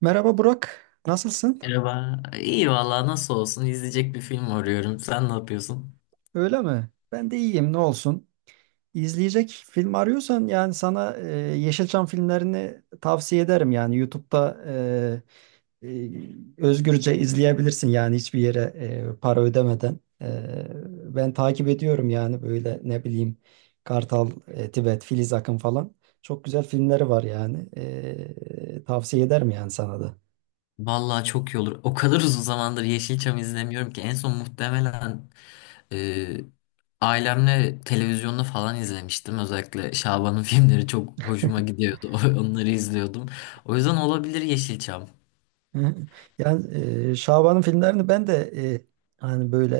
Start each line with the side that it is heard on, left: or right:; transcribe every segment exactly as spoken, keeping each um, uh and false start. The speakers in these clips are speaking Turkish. right: Merhaba Burak, nasılsın?
left: Merhaba. İyi valla, nasıl olsun, izleyecek bir film arıyorum. Sen ne yapıyorsun?
right: Öyle mi? Ben de iyiyim, ne olsun. İzleyecek film arıyorsan yani sana e, Yeşilçam filmlerini tavsiye ederim. Yani YouTube'da e, e, özgürce izleyebilirsin yani hiçbir yere e, para ödemeden. E, ben takip ediyorum yani böyle ne bileyim Kartal, e, Tibet, Filiz Akın falan. Çok güzel filmleri var yani. E, tavsiye ederim yani sana da.
left: Valla çok iyi olur. O kadar uzun zamandır Yeşilçam izlemiyorum ki en son muhtemelen e, ailemle televizyonda falan izlemiştim. Özellikle Şaban'ın filmleri çok hoşuma gidiyordu. Onları izliyordum. O yüzden olabilir Yeşilçam.
right: Hı. Yani e, Şaban'ın filmlerini ben de e, hani böyle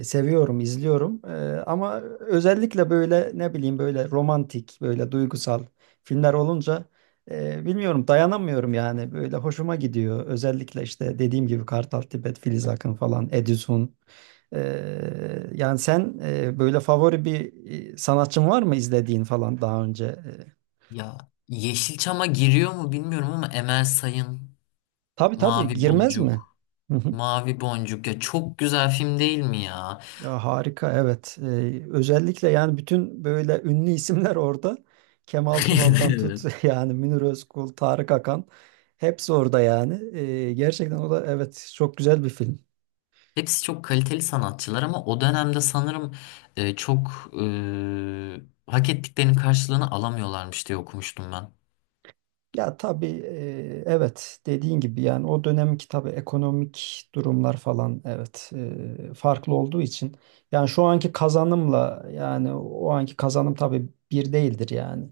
right: e, seviyorum, izliyorum. E, ama özellikle böyle ne bileyim böyle romantik, böyle duygusal filmler olunca e, bilmiyorum dayanamıyorum yani. Böyle hoşuma gidiyor. Özellikle işte dediğim gibi Kartal Tibet, Filiz Akın falan, Edison. E, Yani sen e, böyle favori bir e, sanatçın var mı izlediğin falan daha önce? E,
left: Ya, Yeşilçam'a giriyor mu bilmiyorum ama Emel Sayın,
right: tabii tabii
left: Mavi
right: girmez mi?
left: Boncuk, Mavi Boncuk ya çok güzel film değil mi ya?
right: Ya harika evet. Ee, özellikle yani bütün böyle ünlü isimler orada. Kemal Sunal'dan tut
left: Evet.
right: yani Münir Özkul, Tarık Akan hepsi orada yani. Ee, gerçekten o da evet çok güzel bir film.
left: Hepsi çok kaliteli sanatçılar ama o dönemde sanırım e, çok e, hak ettiklerinin karşılığını alamıyorlarmış diye okumuştum ben.
right: Ya tabii e, evet dediğin gibi yani o dönemki tabii ekonomik durumlar falan evet e, farklı olduğu için yani şu anki kazanımla yani o anki kazanım tabii bir değildir yani.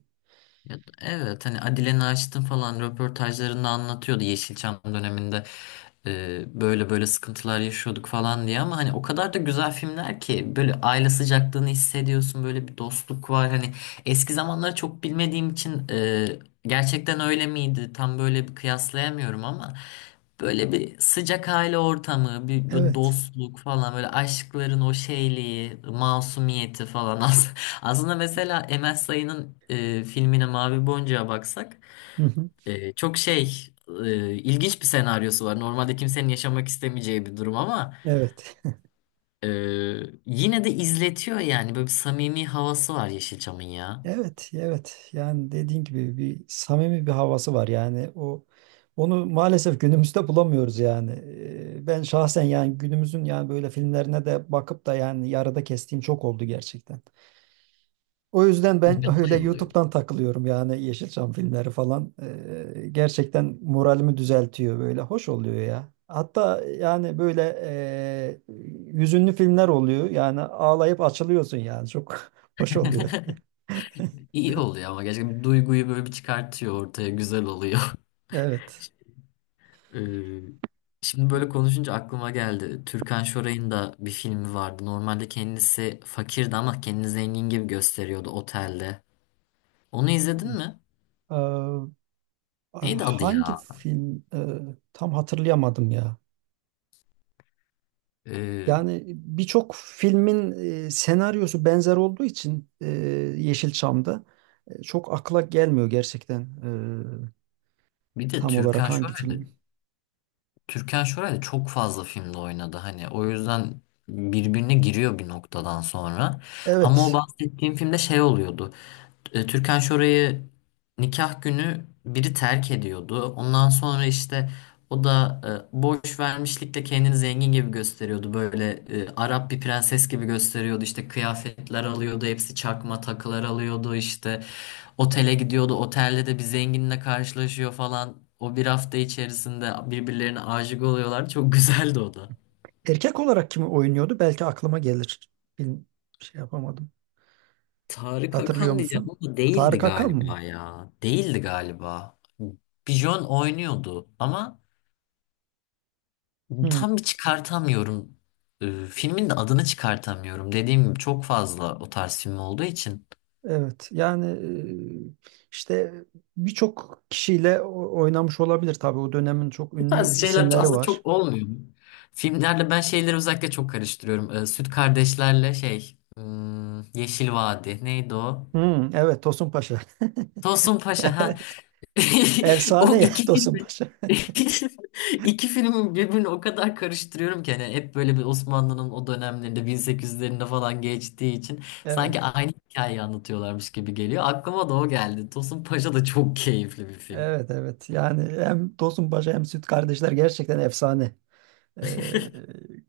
left: Ya, da- evet, hani Adile Naşit'in falan röportajlarında anlatıyordu, Yeşilçam döneminde e, böyle böyle sıkıntılar yaşıyorduk falan diye, ama hani o kadar da güzel filmler ki, böyle aile sıcaklığını hissediyorsun, böyle bir dostluk var hani. Eski zamanları çok bilmediğim için e, gerçekten öyle miydi tam böyle bir kıyaslayamıyorum ama böyle bir sıcak aile ortamı, bir, bir
right: Evet.
left: dostluk falan, böyle aşkların o şeyliği, masumiyeti falan. Aslında mesela Emel Sayın'ın e, filmine, Mavi Boncuk'a baksak,
right: Hı hı.
left: e, çok şey e, ilginç bir senaryosu var. Normalde kimsenin yaşamak istemeyeceği bir durum ama
right: Evet.
left: e, yine de izletiyor yani. Böyle bir samimi havası var Yeşilçam'ın ya.
right: Evet, evet. Yani dediğin gibi bir samimi bir havası var. Yani o onu maalesef günümüzde bulamıyoruz yani. Ee, Ben şahsen yani günümüzün yani böyle filmlerine de bakıp da yani yarıda kestiğim çok oldu gerçekten. O yüzden ben öyle
left: Yapay oluyor.
right: YouTube'dan takılıyorum yani Yeşilçam filmleri falan. Ee, gerçekten moralimi düzeltiyor böyle. Hoş oluyor ya. Hatta yani böyle e, hüzünlü filmler oluyor. Yani ağlayıp açılıyorsun yani. Çok hoş oluyor.
left: İyi oluyor ama gerçekten duyguyu böyle bir çıkartıyor ortaya. Güzel oluyor.
right: Evet.
left: E, şimdi böyle konuşunca aklıma geldi. Türkan Şoray'ın da bir filmi vardı. Normalde kendisi fakirdi ama kendini zengin gibi gösteriyordu otelde. Onu izledin mi?
right: Ee,
left: Neydi adı
right: Hangi
left: ya?
right: film e, tam hatırlayamadım ya.
left: Ee,
right: Yani birçok filmin e, senaryosu benzer olduğu için e, Yeşilçam'da e, çok akla gelmiyor gerçekten e,
left: Bir de
right: tam olarak
left: Türkan
right: hangi
left: Şoray'da
right: film.
left: Türkan Şoray'da çok fazla filmde oynadı hani, o yüzden birbirine giriyor bir noktadan sonra. Ama o
right: Evet.
left: bahsettiğim filmde şey oluyordu. e, Türkan Şoray'ı nikah günü biri terk ediyordu. Ondan sonra işte o da e, borç vermişlikle kendini zengin gibi gösteriyordu. Böyle e, Arap bir prenses gibi gösteriyordu. İşte kıyafetler alıyordu, hepsi çakma takılar alıyordu. İşte otele gidiyordu. Otelde de bir zenginle karşılaşıyor falan. O bir hafta içerisinde birbirlerine aşık oluyorlar. Çok güzeldi o da.
right: Erkek olarak kimi oynuyordu? Belki aklıma gelir. Film şey yapamadım.
left: Tarık
right: Hatırlıyor
left: Akan diyeceğim
right: musun?
left: ama değildi
right: Tarık Akan mı?
left: galiba ya. Değildi galiba. Bijon oynuyordu ama
right: Hmm.
left: tam bir çıkartamıyorum. Ee, filmin de adını çıkartamıyorum. Dediğim gibi çok fazla o tarz film olduğu için.
right: Evet yani e, işte birçok kişiyle o- oynamış olabilir tabii o dönemin çok
left: Bu
right: ünlü
left: tarz şeyler
right: isimleri
left: aslında
right: var.
left: çok olmuyor. Filmlerle ben şeyleri özellikle çok karıştırıyorum. Ee, Süt Kardeşler'le şey hmm, Yeşil Vadi neydi o?
right: Hmm, evet Tosun Paşa.
left: Tosun Paşa ha.
right: Evet.
left: O
right: Efsane ya
left: iki
right: Tosun
left: filmi,
right: Paşa.
left: iki filmin birbirini o kadar karıştırıyorum ki, hani hep böyle bir Osmanlı'nın o dönemlerinde, bin sekiz yüzlerinde falan geçtiği için sanki
right: Evet.
left: aynı hikayeyi anlatıyorlarmış gibi geliyor. Aklıma da o geldi. Tosun Paşa da çok keyifli bir film.
right: Evet evet yani hem Tosun Paşa hem Süt Kardeşler gerçekten efsane. Ee,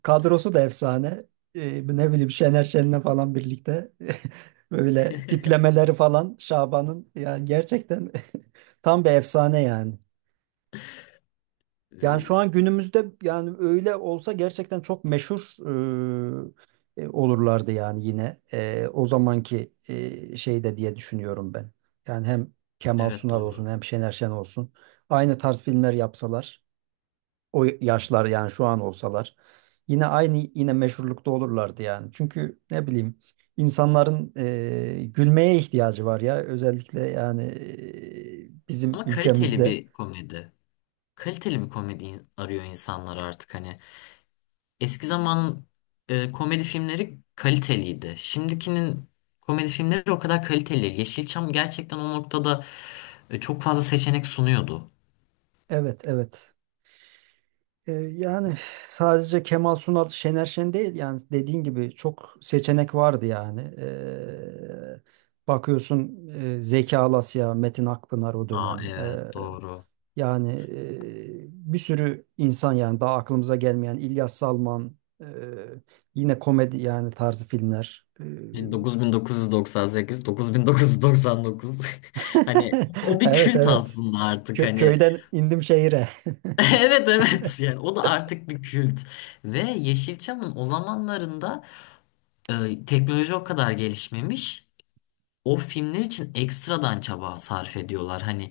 right: Kadrosu da efsane. Ee, ne bileyim Şener Şen'le falan birlikte böyle tiplemeleri falan Şaban'ın yani gerçekten tam bir efsane yani. Yani şu
left: Ee,
right: an günümüzde yani öyle olsa gerçekten çok meşhur e, e, olurlardı yani yine E, o zamanki e, şeyde diye düşünüyorum ben. Yani hem Kemal
left: Evet,
right: Sunal olsun
left: doğru.
right: hem Şener Şen olsun aynı tarz filmler yapsalar o yaşlar yani şu an olsalar yine aynı yine meşhurlukta olurlardı yani. Çünkü ne bileyim insanların e, gülmeye ihtiyacı var ya özellikle yani e, bizim
left: Ama kaliteli
right: ülkemizde.
left: bir komedi. Kaliteli bir komedi in- arıyor insanlar artık hani. Eski zamanın e, komedi filmleri kaliteliydi. Şimdikinin komedi filmleri o kadar kaliteli değil. Yeşilçam gerçekten o noktada e, çok fazla seçenek sunuyordu.
right: Evet evet. Ee, Yani sadece Kemal Sunal, Şener Şen değil yani dediğin gibi çok seçenek vardı yani. Ee, bakıyorsun e, Zeki Alasya, Metin Akpınar o
left: Aa,
right: dönem. Ee,
left: evet doğru.
right: yani e, bir sürü insan yani daha aklımıza gelmeyen İlyas Salman, e, yine komedi yani tarzı filmler. Ee,
left: dokuz bin dokuz yüz doksan sekiz, dokuz bin dokuz yüz doksan dokuz. Hani o bir
right: Evet
left: kült
right: evet.
left: aslında artık
right: Kö-
left: hani.
right: köyden indim şehire.
left: Evet, evet, yani o da artık bir kült. Ve Yeşilçam'ın o zamanlarında e, teknoloji o kadar gelişmemiş. O filmler için ekstradan çaba sarf ediyorlar. Hani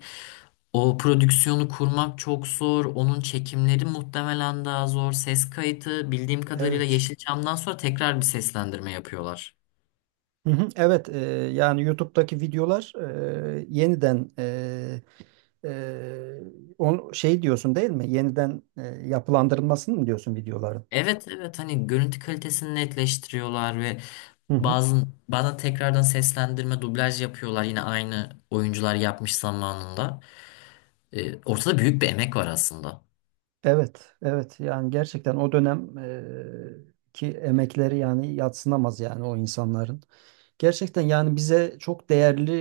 left: o prodüksiyonu kurmak çok zor. Onun çekimleri muhtemelen daha zor. Ses kayıtı bildiğim kadarıyla
right: Evet.
left: Yeşilçam'dan sonra tekrar bir seslendirme yapıyorlar.
right: Hı hı, evet, e, yani YouTube'daki videolar e, yeniden e, e, on, şey diyorsun değil mi? Yeniden e, yapılandırılmasını mı diyorsun videoların?
left: Evet, evet, hani görüntü kalitesini netleştiriyorlar ve
right: Hı hı.
left: bazı bazen tekrardan seslendirme, dublaj yapıyorlar, yine aynı oyuncular yapmış zamanında. Ee, ortada büyük bir emek var aslında.
right: Evet, evet. Yani gerçekten o dönem e, ki emekleri yani yadsınamaz yani o insanların. Gerçekten yani bize çok değerli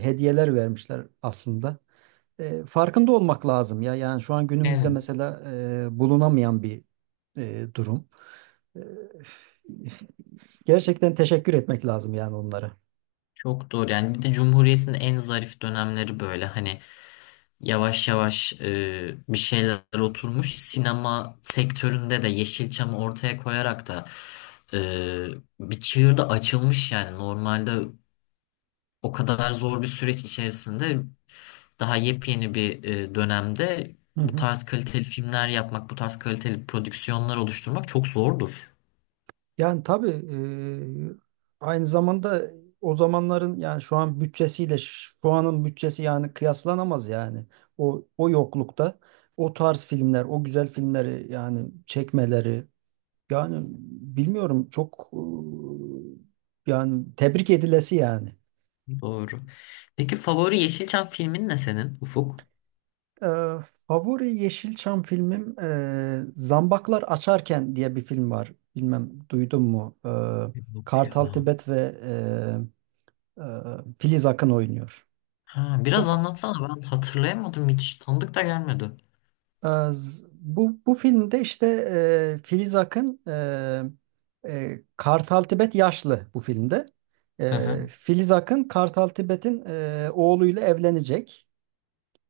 right: e, hediyeler vermişler aslında. E, farkında olmak lazım ya. Yani şu an günümüzde
left: Evet.
right: mesela e, bulunamayan bir e, durum. Ee, Gerçekten teşekkür etmek lazım yani onlara.
left: Çok doğru, yani bir de Cumhuriyet'in en zarif dönemleri böyle, hani yavaş yavaş e, bir şeyler oturmuş sinema sektöründe de, Yeşilçam'ı ortaya koyarak da e, bir çığır da açılmış yani. Normalde o kadar zor bir süreç içerisinde, daha yepyeni bir e, dönemde
right: Hı
left: bu
right: hı.
left: tarz kaliteli filmler yapmak, bu tarz kaliteli prodüksiyonlar oluşturmak çok zordur.
right: Yani tabii eee, aynı zamanda o zamanların yani şu an bütçesiyle ş- şu anın bütçesi yani kıyaslanamaz yani. O o yoklukta o tarz filmler, o güzel filmleri yani çekmeleri, yani bilmiyorum çok e, yani tebrik edilesi yani.
left: Doğru. Peki favori Yeşilçam filmin ne senin, Ufuk?
right: Ee, Favori Yeşilçam filmim e, Zambaklar Açarken diye bir film var. Bilmem duydun mu? Ee,
left: Yok ya.
right: Kartal Tibet ve e, e, Filiz Akın oynuyor.
left: Ha, biraz
right: Çok
left: anlatsana, ben hatırlayamadım, hiç tanıdık da gelmedi.
right: e, z- bu bu filmde işte e, Filiz Akın e, e, Kartal Tibet yaşlı bu filmde.
left: Hı hı.
right: E, Filiz Akın Kartal Tibet'in e, oğluyla evlenecek.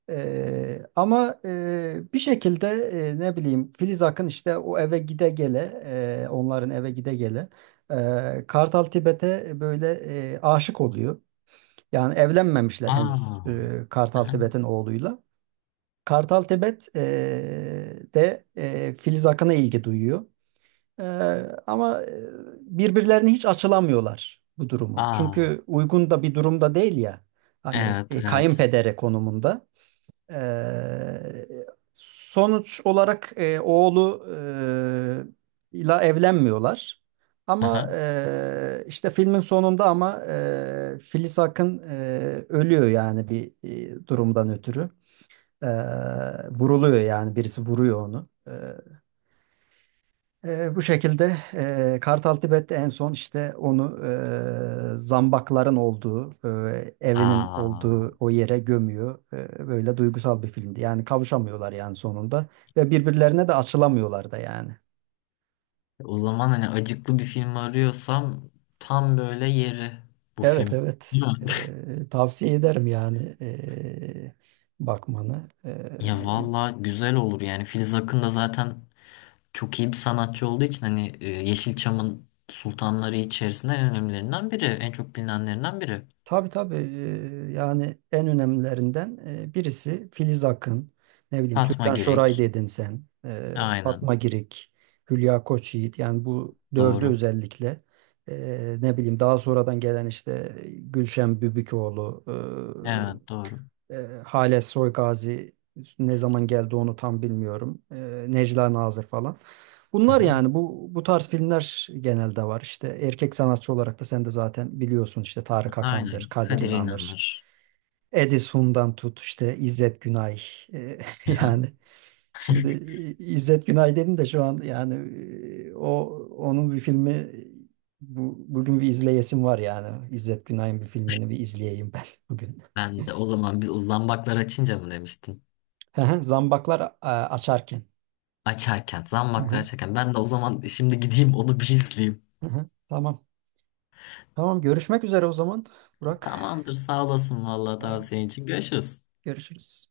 right: Ee, ama e, bir şekilde e, ne bileyim Filiz Akın işte o eve gide gele e, onların eve gide gele e, Kartal Tibet'e böyle e, aşık oluyor. Yani evlenmemişler
left: Aa.
right: henüz e,
left: Hı
right: Kartal
left: hı.
right: Tibet'in oğluyla. Kartal Tibet e, de e, Filiz Akın'a ilgi duyuyor. E, Ama e, birbirlerine hiç açılamıyorlar bu durumu.
left: Aa.
right: Çünkü uygun da bir durumda değil ya. Hani
left: Evet,
right: e,
left: evet.
right: kayınpedere konumunda. Ee, Sonuç olarak e, oğlu e, ile evlenmiyorlar.
left: Hı
right: Ama
left: hı.
right: e, işte filmin sonunda ama e, Filiz Akın e, ölüyor yani bir e, durumdan ötürü. E, Vuruluyor yani birisi vuruyor onu. Eee, bu şekilde eee Kartal Tibet en son işte onu eee, zambakların olduğu, eee, evinin olduğu
left: Aa.
right: o yere gömüyor. Eee, böyle duygusal bir filmdi. Yani kavuşamıyorlar yani sonunda ve birbirlerine de açılamıyorlar da yani.
left: O zaman hani acıklı bir film arıyorsam, tam böyle yeri bu
right: Evet
left: film. Değil
right: evet.
left: mi?
right: Eee, tavsiye ederim yani eee, bakmanı.
left: Ya
right: Eee,
left: valla, güzel olur yani. Filiz Akın da zaten çok iyi bir sanatçı olduğu için hani, e, Yeşilçam'ın sultanları içerisinde en önemlilerinden biri, en çok bilinenlerinden biri.
right: Tabii tabii eee, yani en önemlilerinden eee, birisi Filiz Akın, ne bileyim
left: Fatma
right: Türkan Şoray
left: Girik.
right: dedin sen, eee,
left: Aynen.
right: Fatma Girik, Hülya Koçyiğit yani bu dördü
left: Doğru.
right: özellikle eee, ne bileyim daha sonradan gelen işte Gülşen Bübükoğlu
left: Evet, doğru.
right: e, Hale Soygazi ne zaman geldi onu tam bilmiyorum. E, Necla Nazır falan.
left: Hı
right: Bunlar
left: hı.
right: yani bu bu tarz filmler genelde var. İşte erkek sanatçı olarak da sen de zaten biliyorsun işte Tarık Akan'dır,
left: Aynen.
right: Kadir
left: Kadir
right: İnanır,
left: İnanır.
right: Edison'dan tut işte İzzet Günay. E,
left: Aha.
right: Yani şimdi e, İzzet Günay dedin de şu an yani e, o onun bir filmi bu, bugün bir izleyesim var yani. İzzet Günay'ın bir filmini bir izleyeyim ben bugün.
left: Ben de o zaman, biz o zambaklar açınca mı demiştin?
right: Hı hı, Zambaklar e, açarken.
left: Açarken,
right: Hı
left: zambaklar
right: hı,
left: açarken. Ben de o zaman şimdi gideyim onu bir izleyeyim.
right: hı hı. Tamam. Tamam görüşmek üzere o zaman Burak.
left: Tamamdır, sağ olasın vallahi
right: Tamam,
left: tavsiyen için. Görüşürüz.
right: görüşürüz.